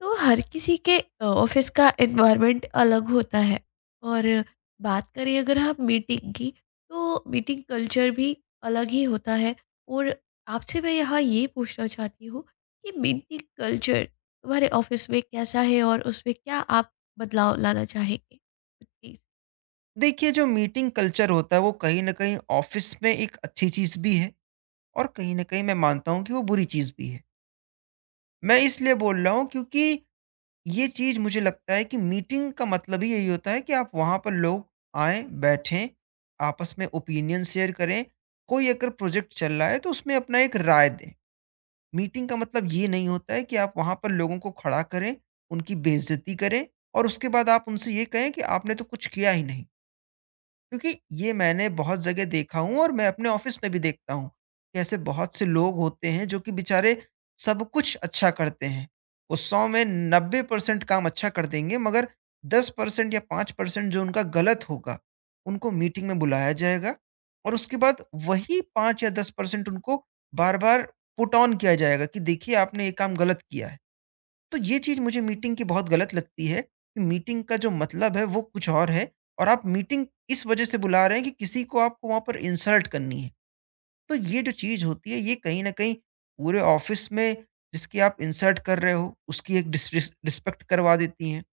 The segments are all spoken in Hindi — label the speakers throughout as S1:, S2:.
S1: तो हर किसी के ऑफिस का एनवायरनमेंट अलग होता है। और बात करें अगर आप मीटिंग की, तो मीटिंग कल्चर भी अलग ही होता है। और आपसे मैं यहाँ ये पूछना चाहती हूँ कि मीटिंग कल्चर तुम्हारे ऑफिस में कैसा है और उसमें क्या आप बदलाव लाना चाहेंगे? प्लीज।
S2: देखिए, जो मीटिंग कल्चर होता है वो कहीं न कहीं ऑफ़िस में एक अच्छी चीज़ भी है और कहीं न कहीं मैं मानता हूँ कि वो बुरी चीज़ भी है। मैं इसलिए बोल रहा हूँ क्योंकि ये चीज़ मुझे लगता है कि मीटिंग का मतलब ही यही होता है कि आप वहाँ पर लोग आएँ, बैठें, आपस में ओपिनियन शेयर करें, कोई अगर प्रोजेक्ट चल रहा है तो उसमें अपना एक राय दें। मीटिंग का मतलब ये नहीं होता है कि आप वहाँ पर लोगों को खड़ा करें, उनकी बेइज़्ज़ती करें और उसके बाद आप उनसे ये कहें कि आपने तो कुछ किया ही नहीं। क्योंकि ये मैंने बहुत जगह देखा हूँ और मैं अपने ऑफिस में भी देखता हूँ कि ऐसे बहुत से लोग होते हैं जो कि बेचारे सब कुछ अच्छा करते हैं। वो सौ में 90% काम अच्छा कर देंगे, मगर 10% या 5% जो उनका गलत होगा, उनको मीटिंग में बुलाया जाएगा और उसके बाद वही 5 या 10% उनको बार बार पुट ऑन किया जाएगा कि देखिए, आपने ये काम गलत किया है। तो ये चीज़ मुझे मीटिंग की बहुत गलत लगती है कि मीटिंग का जो मतलब है वो कुछ और है और आप मीटिंग इस वजह से बुला रहे हैं कि किसी को आपको वहाँ पर इंसल्ट करनी है। तो ये जो चीज़ होती है, ये कहीं न कहीं पूरे ऑफ़िस में जिसकी आप इंसल्ट कर रहे हो उसकी एक डिसरिस रिस्पेक्ट करवा देती हैं।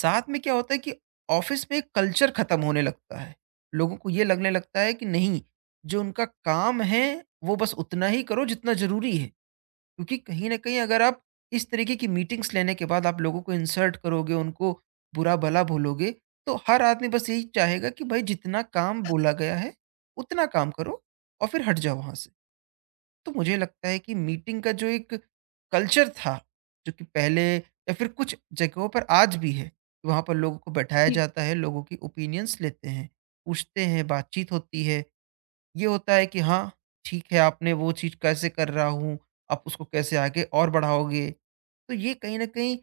S2: साथ में क्या होता है कि ऑफ़िस में एक कल्चर ख़त्म होने लगता है। लोगों को ये लगने लगता है कि नहीं, जो उनका काम है वो बस उतना ही करो जितना ज़रूरी है। क्योंकि कहीं न कहीं अगर आप इस तरीके की मीटिंग्स लेने के बाद आप लोगों को इंसल्ट करोगे, उनको बुरा-भला बोलोगे, तो हर आदमी बस यही चाहेगा कि भाई जितना काम बोला गया है, उतना काम करो और फिर हट जाओ वहाँ से। तो मुझे लगता है कि मीटिंग का जो एक कल्चर था, जो कि पहले या फिर कुछ जगहों पर आज भी है, वहाँ पर लोगों को बैठाया
S1: जी।
S2: जाता है, लोगों की ओपिनियंस लेते हैं, पूछते हैं, बातचीत होती है। ये होता है कि हाँ, ठीक है, आपने वो चीज़ कैसे कर रहा हूँ, आप उसको कैसे आगे और बढ़ाओगे। तो ये कहीं न कहीं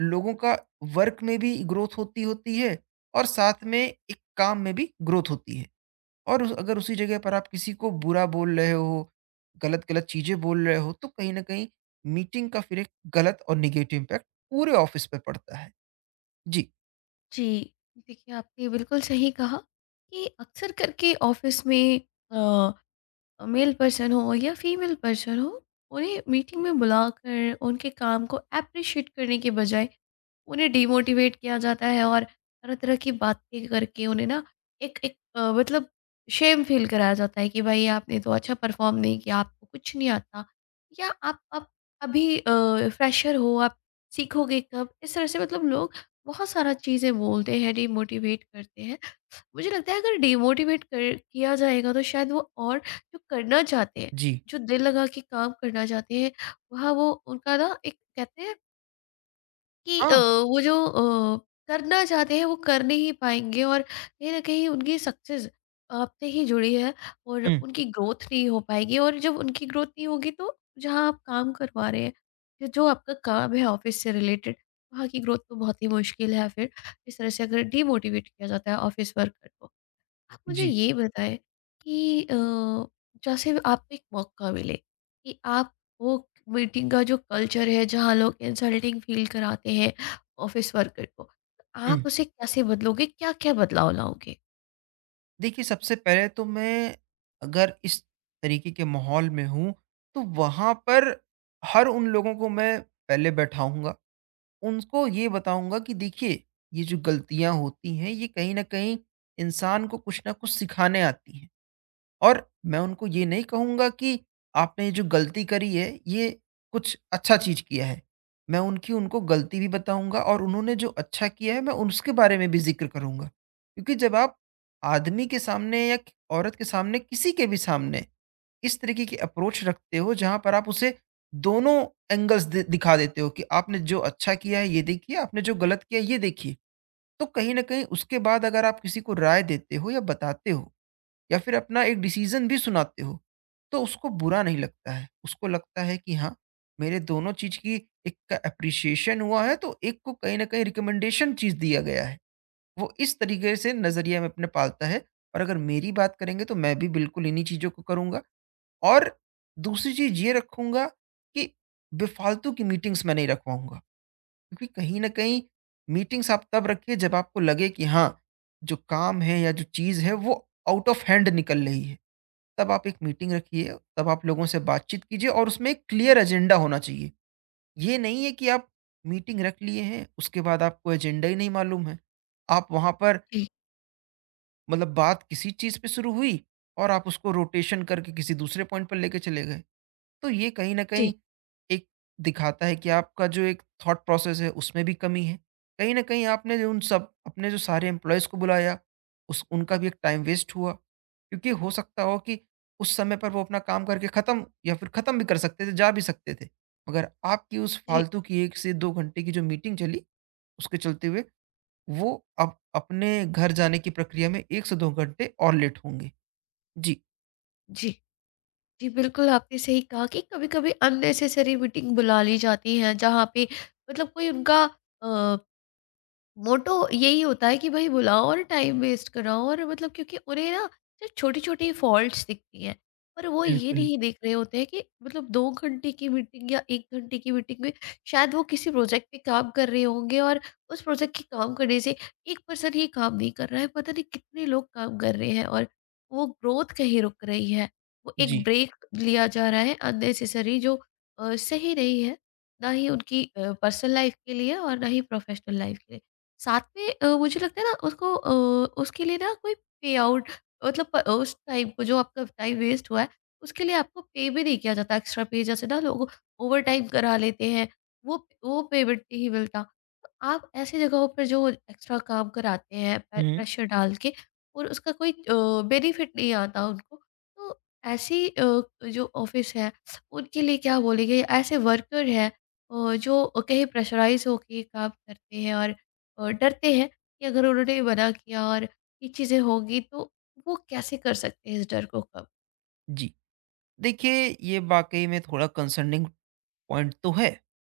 S2: लोगों का वर्क में भी ग्रोथ होती होती है और साथ में एक काम में भी ग्रोथ होती है। और उस अगर उसी जगह पर आप किसी को बुरा बोल रहे हो, गलत-गलत चीज़ें बोल रहे हो, तो कहीं न कहीं मीटिंग का फिर एक गलत और नेगेटिव इम्पैक्ट पूरे ऑफ़िस पे पड़ता है। जी,
S1: जी, देखिए आपने बिल्कुल सही कहा कि अक्सर करके ऑफिस में मेल पर्सन हो या फीमेल पर्सन हो, उन्हें मीटिंग में बुलाकर उनके काम को अप्रिशिएट करने के बजाय उन्हें डिमोटिवेट किया जाता है। और तरह तरह की बातें करके उन्हें ना एक एक अ, मतलब शेम फील कराया जाता है कि भाई आपने तो अच्छा परफॉर्म नहीं किया, आपको कुछ नहीं आता, या आप अभी फ्रेशर हो, आप सीखोगे कब। इस तरह से मतलब लोग बहुत सारा चीज़ें बोलते हैं, डिमोटिवेट करते हैं। मुझे लगता है अगर डिमोटिवेट कर किया जाएगा तो शायद वो, और जो करना चाहते हैं,
S2: जी।
S1: जो दिल लगा के काम करना चाहते हैं, वहाँ वो उनका ना एक कहते हैं कि
S2: हाँ।
S1: वो जो करना चाहते हैं वो कर नहीं पाएँगे। और कहीं न कहीं उनकी सक्सेस आपसे ही जुड़ी है, और
S2: हुँ,
S1: उनकी ग्रोथ नहीं हो पाएगी। और जब उनकी ग्रोथ नहीं होगी तो जहाँ आप काम करवा रहे हैं, जो जो आपका काम है ऑफ़िस से रिलेटेड, वहाँ की ग्रोथ तो बहुत ही मुश्किल है फिर। इस तरह से अगर डिमोटिवेट किया जाता है ऑफ़िस वर्कर को। आप मुझे
S2: जी,
S1: ये बताएं कि जैसे आपको एक मौका मिले कि आप वो मीटिंग का जो कल्चर है जहाँ लोग इंसल्टिंग फील कराते हैं ऑफिस वर्कर को, तो
S2: हुँ।
S1: आप उसे कैसे बदलोगे, क्या-क्या बदलाव लाओगे?
S2: देखिए, सबसे पहले तो मैं अगर इस तरीके के माहौल में हूँ, तो वहाँ पर हर उन लोगों को मैं पहले बैठाऊँगा। उनको ये बताऊँगा कि देखिए, ये जो गलतियाँ होती हैं, ये कहीं न कहीं इंसान को कुछ न कुछ सिखाने आती हैं। और मैं उनको ये नहीं कहूँगा कि आपने ये जो गलती करी है, ये कुछ अच्छा चीज़ किया है। मैं उनकी उनको गलती भी बताऊँगा और उन्होंने जो अच्छा किया है, मैं उसके बारे में भी ज़िक्र करूँगा। क्योंकि जब आप आदमी के सामने या क औरत के सामने, किसी के भी सामने इस तरीके की अप्रोच रखते हो, जहाँ पर आप उसे दोनों एंगल्स दि दिखा देते हो कि आपने जो अच्छा किया है, ये देखिए, आपने जो गलत किया है, ये देखिए। तो कहीं न कहीं उसके बाद अगर आप किसी को राय देते हो या बताते हो, या फिर अपना एक डिसीजन भी सुनाते हो, तो उसको बुरा नहीं लगता है। उसको लगता है कि हाँ, मेरे दोनों चीज की एक का अप्रिशिएशन हुआ है तो एक को कहीं ना कहीं रिकमेंडेशन चीज दिया गया है। वो इस तरीके से नजरिया में अपने पालता है। और अगर मेरी बात करेंगे तो मैं भी बिल्कुल इन्हीं चीजों को करूंगा। और दूसरी चीज ये रखूंगा कि बेफालतू की मीटिंग्स मैं नहीं रखवाऊंगा, क्योंकि कहीं ना कहीं मीटिंग्स आप तब रखिए जब आपको लगे कि हाँ, जो काम है या जो चीज है वो आउट ऑफ हैंड निकल रही है। तब आप एक मीटिंग रखिए, तब आप लोगों से बातचीत कीजिए और उसमें एक क्लियर एजेंडा होना चाहिए। ये नहीं है कि आप मीटिंग रख लिए हैं, उसके बाद आपको एजेंडा ही नहीं मालूम है। आप वहाँ पर
S1: जी।
S2: मतलब बात किसी चीज़ पे शुरू हुई और आप उसको रोटेशन करके किसी दूसरे पॉइंट पर लेके चले गए। तो ये कहीं न
S1: जी।
S2: कहीं एक दिखाता है कि आपका जो एक थॉट प्रोसेस है उसमें भी कमी है। कहीं न कहीं आपने जो उन सब अपने जो सारे एम्प्लॉइज़ को बुलाया, उस उनका भी एक टाइम वेस्ट हुआ। क्योंकि हो सकता हो कि उस समय पर वो अपना काम करके खत्म या फिर खत्म भी कर सकते थे, जा भी सकते थे। मगर आपकी उस
S1: जी।
S2: फालतू की 1 से 2 घंटे की जो मीटिंग चली, उसके चलते हुए वो अब अपने घर जाने की प्रक्रिया में 1 से 2 घंटे और लेट होंगे। जी।
S1: जी। जी, बिल्कुल आपने सही कहा कि कभी-कभी अननेसेसरी मीटिंग बुला ली जाती है जहाँ पे मतलब कोई उनका अ मोटो यही होता है कि भाई बुलाओ और टाइम वेस्ट कराओ। और मतलब क्योंकि उन्हें ना सिर्फ छोटी-छोटी फॉल्ट्स दिखती हैं। पर वो ये
S2: बिल्कुल।
S1: नहीं देख रहे होते हैं कि मतलब 2 घंटे की मीटिंग या 1 घंटे की मीटिंग में शायद वो किसी प्रोजेक्ट पे काम कर रहे होंगे, और उस प्रोजेक्ट के काम करने से 1 पर्सन ही काम नहीं कर रहा है, पता नहीं कितने लोग काम कर रहे हैं, और वो ग्रोथ कहीं रुक रही है। वो एक
S2: जी।
S1: ब्रेक लिया जा रहा है अननेसेसरी, जो सही नहीं है, ना ही उनकी पर्सनल लाइफ के लिए और ना ही प्रोफेशनल लाइफ के लिए। साथ में मुझे लगता है ना उसको उसके लिए ना कोई पेआउट, उस टाइम को जो आपका टाइम वेस्ट हुआ है, उसके लिए आपको पे भी नहीं किया जाता एक्स्ट्रा पे। जैसे ना लोग ओवर टाइम करा लेते हैं, वो वो पेमेंट नहीं मिलता। तो आप ऐसी जगहों पर जो एक्स्ट्रा काम कराते हैं
S2: हुँ।
S1: प्रेशर डाल के, और उसका कोई बेनिफिट नहीं आता उनको। तो ऐसी जो ऑफिस है उनके लिए क्या बोलेंगे? ऐसे वर्कर हैं जो कहीं प्रेशराइज होके काम करते हैं, और डरते हैं कि अगर उन्होंने मना किया और ये चीज़ें होंगी तो, वो कैसे कर सकते हैं इस डर को कम?
S2: जी। देखिए, ये वाक़ई में थोड़ा कंसर्निंग पॉइंट तो है कि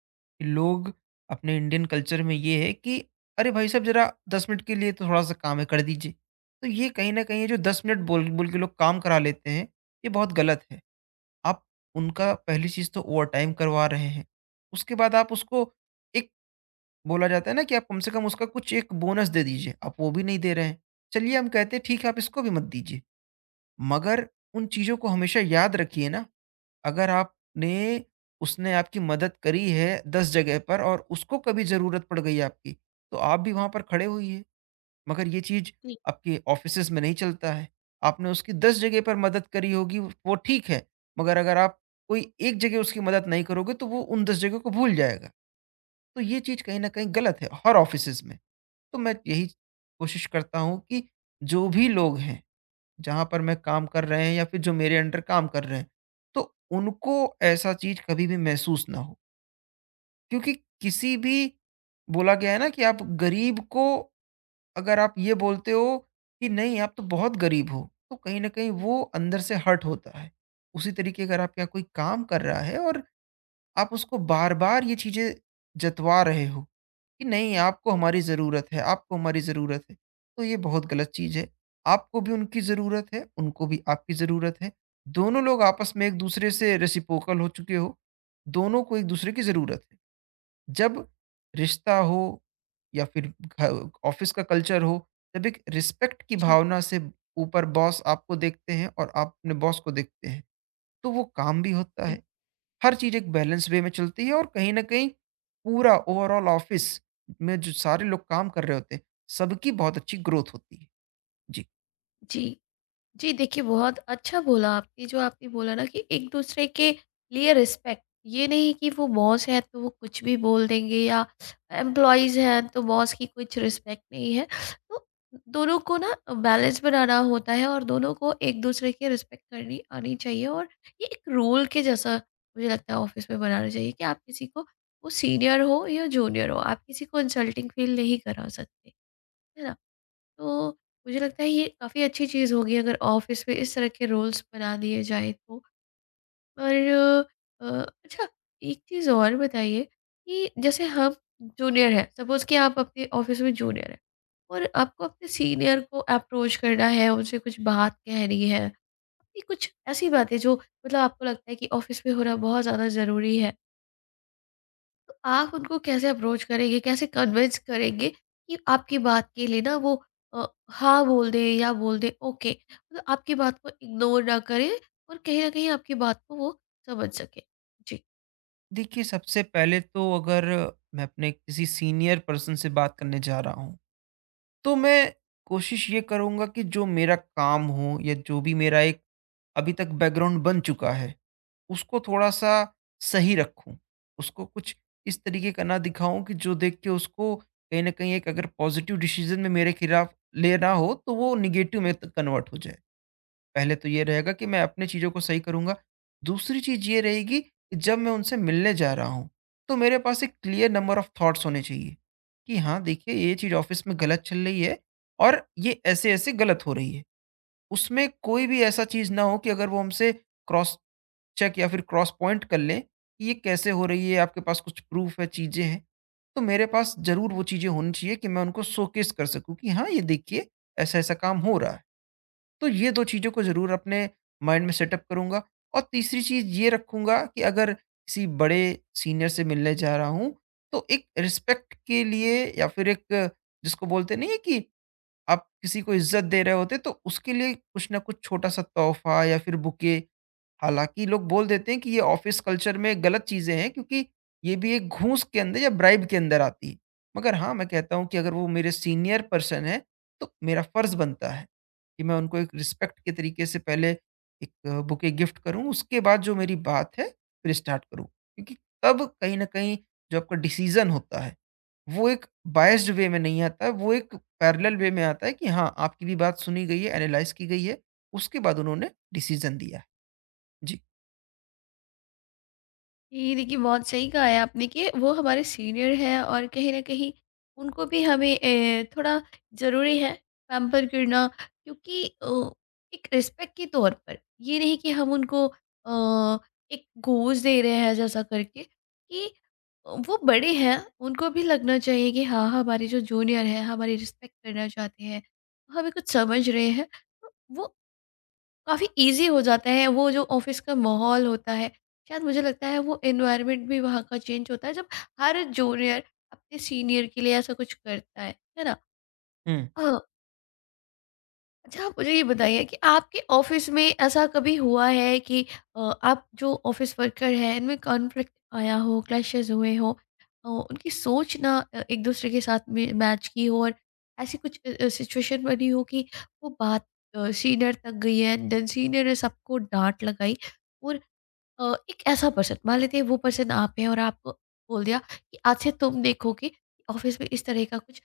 S2: लोग अपने इंडियन कल्चर में ये है कि अरे भाई साहब, ज़रा 10 मिनट के लिए तो थोड़ा-सा काम है, कर दीजिए। तो ये कहीं न कहीं ये जो 10 मिनट बोल बोल के लोग काम करा लेते हैं, ये बहुत गलत है। आप उनका पहली चीज़ तो ओवरटाइम करवा रहे हैं। उसके बाद आप उसको एक बोला जाता है ना कि आप कम से कम उसका कुछ एक बोनस दे दीजिए, आप वो भी नहीं दे रहे हैं। चलिए हम कहते हैं ठीक है, आप इसको भी मत दीजिए, मगर उन चीज़ों को हमेशा याद रखिए ना, अगर आपने उसने आपकी मदद करी है 10 जगह पर और उसको कभी ज़रूरत पड़ गई आपकी, तो आप भी वहाँ पर खड़े होइए। मगर ये चीज़
S1: जी।
S2: आपके ऑफ़िसेज़ में नहीं चलता है। आपने उसकी 10 जगह पर मदद करी होगी, वो ठीक है, मगर अगर आप कोई एक जगह उसकी मदद नहीं करोगे, तो वो उन 10 जगहों को भूल जाएगा। तो ये चीज़ कहीं न कहीं गलत है हर ऑफ़िसेज़ में। तो मैं यही कोशिश करता हूँ कि जो भी लोग हैं, जहाँ पर मैं काम कर रहे हैं या फिर जो मेरे अंडर काम कर रहे हैं, तो उनको ऐसा चीज़ कभी भी महसूस ना हो। क्योंकि किसी भी बोला गया है ना कि आप गरीब को अगर आप ये बोलते हो कि नहीं, आप तो बहुत गरीब हो, तो कहीं न कहीं वो अंदर से हर्ट होता है। उसी तरीके अगर आपके यहाँ कोई काम कर रहा है और आप उसको बार-बार ये चीज़ें जतवा रहे हो, कि नहीं, आपको हमारी ज़रूरत है, आपको हमारी ज़रूरत है। तो ये बहुत गलत चीज़ है। आपको भी उनकी ज़रूरत है, उनको भी आपकी ज़रूरत है। दोनों लोग आपस में एक-दूसरे से रेसिप्रोकल हो चुके हो। दोनों को एक-दूसरे की ज़रूरत है। जब रिश्ता हो या फिर घ ऑफ़िस का कल्चर हो, तब एक रिस्पेक्ट की
S1: जी।
S2: भावना से ऊपर बॉस आपको देखते हैं और आप अपने बॉस को देखते हैं, तो वो काम भी होता
S1: जी।
S2: है। हर चीज़ एक बैलेंस वे में चलती है और कहीं न कहीं पूरा ओवरॉल ऑफ़िस में जो सारे लोग काम कर रहे होते हैं, सबकी बहुत अच्छी ग्रोथ होती है। जी।
S1: जी। जी, देखिए, बहुत अच्छा बोला आपने। जो आपने बोला ना कि एक-दूसरे के लिए रिस्पेक्ट, ये नहीं कि वो बॉस है तो वो कुछ भी बोल देंगे, या एम्प्लॉइज़ हैं तो बॉस की कुछ रिस्पेक्ट नहीं है। तो दोनों को ना बैलेंस बनाना होता है, और दोनों को एक-दूसरे की रिस्पेक्ट करनी आनी चाहिए। और ये एक रूल के जैसा मुझे लगता है ऑफ़िस में बनाना चाहिए कि आप किसी को, वो सीनियर हो या जूनियर हो, आप किसी को इंसल्टिंग फ़ील नहीं करा सकते, है ना? तो मुझे लगता है ये काफ़ी अच्छी चीज़ होगी अगर ऑफिस में इस तरह के रूल्स बना दिए जाएँ तो। और अ, अच्छा, एक चीज़ और बताइए कि जैसे हम जूनियर हैं, सपोज़ कि आप अपने ऑफिस में जूनियर हैं और आपको अपने सीनियर को अप्रोच करना है, उनसे कुछ बात कहनी है, आपकी कुछ ऐसी बातें जो मतलब आपको लगता है कि ऑफिस में होना बहुत ज़्यादा ज़रूरी है। तो आप उनको कैसे अप्रोच करेंगे, कैसे कन्विंस करेंगे कि आपकी बात के लिए ना वो हाँ बोल दें, या बोल दें ओके, मतलब आपकी बात को इग्नोर ना करें और कहीं न कहीं आपकी बात को वो समझ सकें? जी।
S2: देखिए, सबसे पहले तो अगर मैं अपने किसी सीनियर पर्सन से बात करने जा रहा हूँ, तो मैं कोशिश ये करूँगा कि जो मेरा काम हो या जो भी मेरा एक अभी तक बैकग्राउंड बन चुका है उसको थोड़ा-सा सही रखूँ। उसको कुछ इस तरीके का ना दिखाऊँ कि जो देख के उसको कहीं न कहीं एक अगर पॉज़िटिव डिसीज़न में मेरे खिलाफ लेना हो तो वो नेगेटिव में त कन्वर्ट हो जाए। पहले तो ये रहेगा कि मैं अपनी चीज़ों को सही करूँगा। दूसरी चीज़ ये रहेगी कि जब मैं उनसे मिलने जा रहा हूँ, तो मेरे पास एक क्लियर नंबर ऑफ़ थॉट्स होने चाहिए कि हाँ, देखिए, ये चीज़ ऑफ़िस में गलत चल रही है और ये ऐसे-ऐसे गलत हो रही है। उसमें कोई भी ऐसा चीज़ ना हो कि अगर वो हमसे क्रॉस चेक या फिर क्रॉस पॉइंट कर लें कि ये कैसे हो रही है, आपके पास कुछ प्रूफ़ है, चीज़ें हैं। तो मेरे पास ज़रूर वो चीज़ें होनी चाहिए कि मैं उनको शोकेस कर सकूँ कि हाँ, ये देखिए, ऐसा-ऐसा काम हो रहा है। तो ये 2 चीज़ों को ज़रूर अपने माइंड में सेटअप करूँगा और तीसरी चीज़ ये रखूँगा कि अगर किसी बड़े सीनियर से मिलने जा रहा हूँ, तो एक रिस्पेक्ट के लिए या फिर एक जिसको बोलते नहीं है कि आप किसी को इज़्ज़त दे रहे होते हैं, तो उसके लिए कुछ ना कुछ छोटा-सा तोहफ़ा या फिर बुके। हालाँकि लोग बोल देते हैं कि ये ऑफ़िस कल्चर में गलत चीज़ें हैं क्योंकि ये भी एक घूस के अंदर या ब्राइब के अंदर आती है। मगर हाँ, मैं कहता हूँ कि अगर वो मेरे सीनियर पर्सन हैं, तो मेरा फ़र्ज़ बनता है कि मैं उनको एक रिस्पेक्ट के तरीके से पहले एक बुके गिफ्ट करूँ, उसके बाद जो मेरी बात है, फिर स्टार्ट करूँ। क्योंकि तब कहीं न कहीं जो आपका डिसीज़न होता है वो एक बायस्ड वे में नहीं आता है, वो एक पैरेलल वे में आता है कि हाँ, आपकी भी बात सुनी गई है, एनालाइज़ की गई है, उसके बाद उन्होंने डिसीज़न दिया है। जी।
S1: ये देखिए, बहुत सही कहा है आपने कि वो हमारे सीनियर हैं और कहीं न कहीं उनको भी हमें ए, थोड़ा ज़रूरी है पैम्पर करना, क्योंकि एक रिस्पेक्ट के तौर पर। ये नहीं कि हम उनको एक घूस दे रहे हैं जैसा करके कि वो बड़े हैं। उनको भी लगना चाहिए कि हाँ, हमारे जो जूनियर हैं हमारी रिस्पेक्ट करना चाहते हैं, हमें कुछ समझ रहे हैं। तो वो काफ़ी ईज़ी हो जाता है, वो जो ऑफिस का माहौल होता है। शायद मुझे लगता है वो एनवायरनमेंट भी वहाँ का चेंज होता है जब हर जूनियर अपने सीनियर के लिए ऐसा कुछ करता है। है ना?
S2: हुँ,
S1: अच्छा, आप मुझे ये बताइए कि आपके ऑफिस में ऐसा कभी हुआ है कि आप जो ऑफिस वर्कर हैं इनमें कॉन्फ्लिक्ट आया हो, क्लैशेस हुए हो, उनकी सोच ना एक दूसरे के साथ में मैच की हो, और ऐसी कुछ सिचुएशन बनी हो कि वो बात सीनियर तक गई है, देन सीनियर ने सबको डांट लगाई, और एक ऐसा पर्सन मान लेते हैं, वो पर्सन आप हैं और आपको बोल दिया कि आज से तुम देखोगे कि ऑफिस में इस तरह का कुछ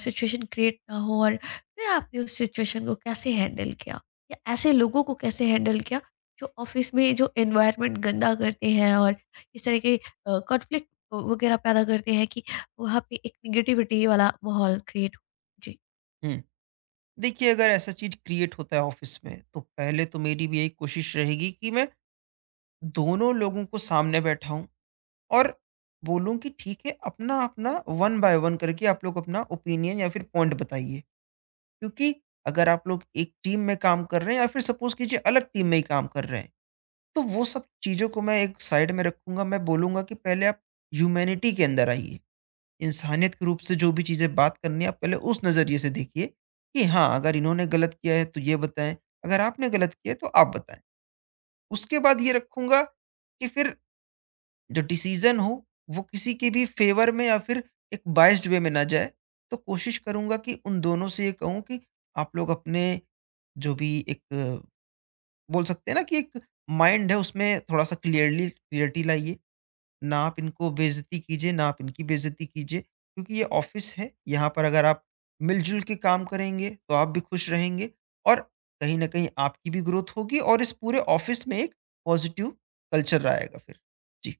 S1: सिचुएशन क्रिएट ना हो, और फिर आपने उस सिचुएशन को कैसे हैंडल किया, या ऐसे लोगों को कैसे हैंडल किया जो ऑफिस में जो एनवायरनमेंट गंदा करते हैं और इस तरह के कॉन्फ्लिक्ट वगैरह पैदा करते हैं कि वहाँ पे एक निगेटिविटी वाला माहौल क्रिएट हो। जी।
S2: हुँ। देखिए, अगर ऐसा चीज़ क्रिएट होता है ऑफ़िस में, तो पहले तो मेरी भी यही कोशिश रहेगी कि मैं दोनों लोगों को सामने बैठाऊँ और बोलूँ कि ठीक है, अपना-अपना वन बाय वन करके आप लोग अपना ओपिनियन या फिर पॉइंट बताइए। क्योंकि अगर आप लोग एक टीम में काम कर रहे हैं या फिर सपोज़ कीजिए अलग टीम में ही काम कर रहे हैं, तो वो सब चीज़ों को मैं एक साइड में रखूँगा, मैं बोलूँगा कि पहले आप ह्यूमैनिटी के अंदर आइए। इंसानियत के रूप से जो भी चीज़ें बात करनी है, आप पहले उस नज़रिए से देखिए कि हाँ, अगर इन्होंने गलत किया है, तो ये बताएँ, अगर आपने गलत किया है, तो आप बताएँ। उसके बाद ये रखूँगा कि फिर जो डिसीज़न हो, वो किसी के भी फ़ेवर में या फिर एक बायस्ड वे में ना जाए। तो कोशिश करूँगा कि उन दोनों से ये कहूँ कि आप लोग अपने जो भी एक बोल सकते हैं ना कि एक माइंड है उसमें थोड़ा सा क्लियरली क्लियरिटी लाइए। ना आप इनको बेइज्जती कीजिए, ना आप इनकी बेइज्जती कीजिए, क्योंकि ये ऑफिस है। यहाँ पर अगर आप मिलजुल के काम करेंगे तो आप भी खुश रहेंगे और कहीं ना कहीं आपकी भी ग्रोथ होगी और इस पूरे ऑफिस में एक पॉजिटिव कल्चर आएगा फिर। जी।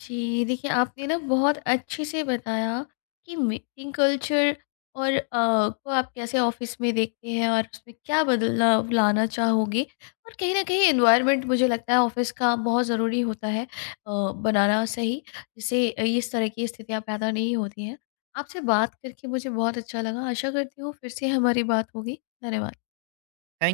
S1: जी, देखिए आपने ना बहुत अच्छे से बताया कि मीटिंग कल्चर और को आप कैसे ऑफिस में देखते हैं और उसमें क्या बदलाव लाना चाहोगे। और कहीं न कहीं एनवायरनमेंट मुझे लगता है ऑफिस का बहुत ज़रूरी होता है बनाना सही, जिससे इस तरह की स्थितियाँ पैदा नहीं होती हैं। आपसे बात करके मुझे बहुत अच्छा लगा, आशा करती हूँ फिर से हमारी बात होगी। धन्यवाद।
S2: थैंक।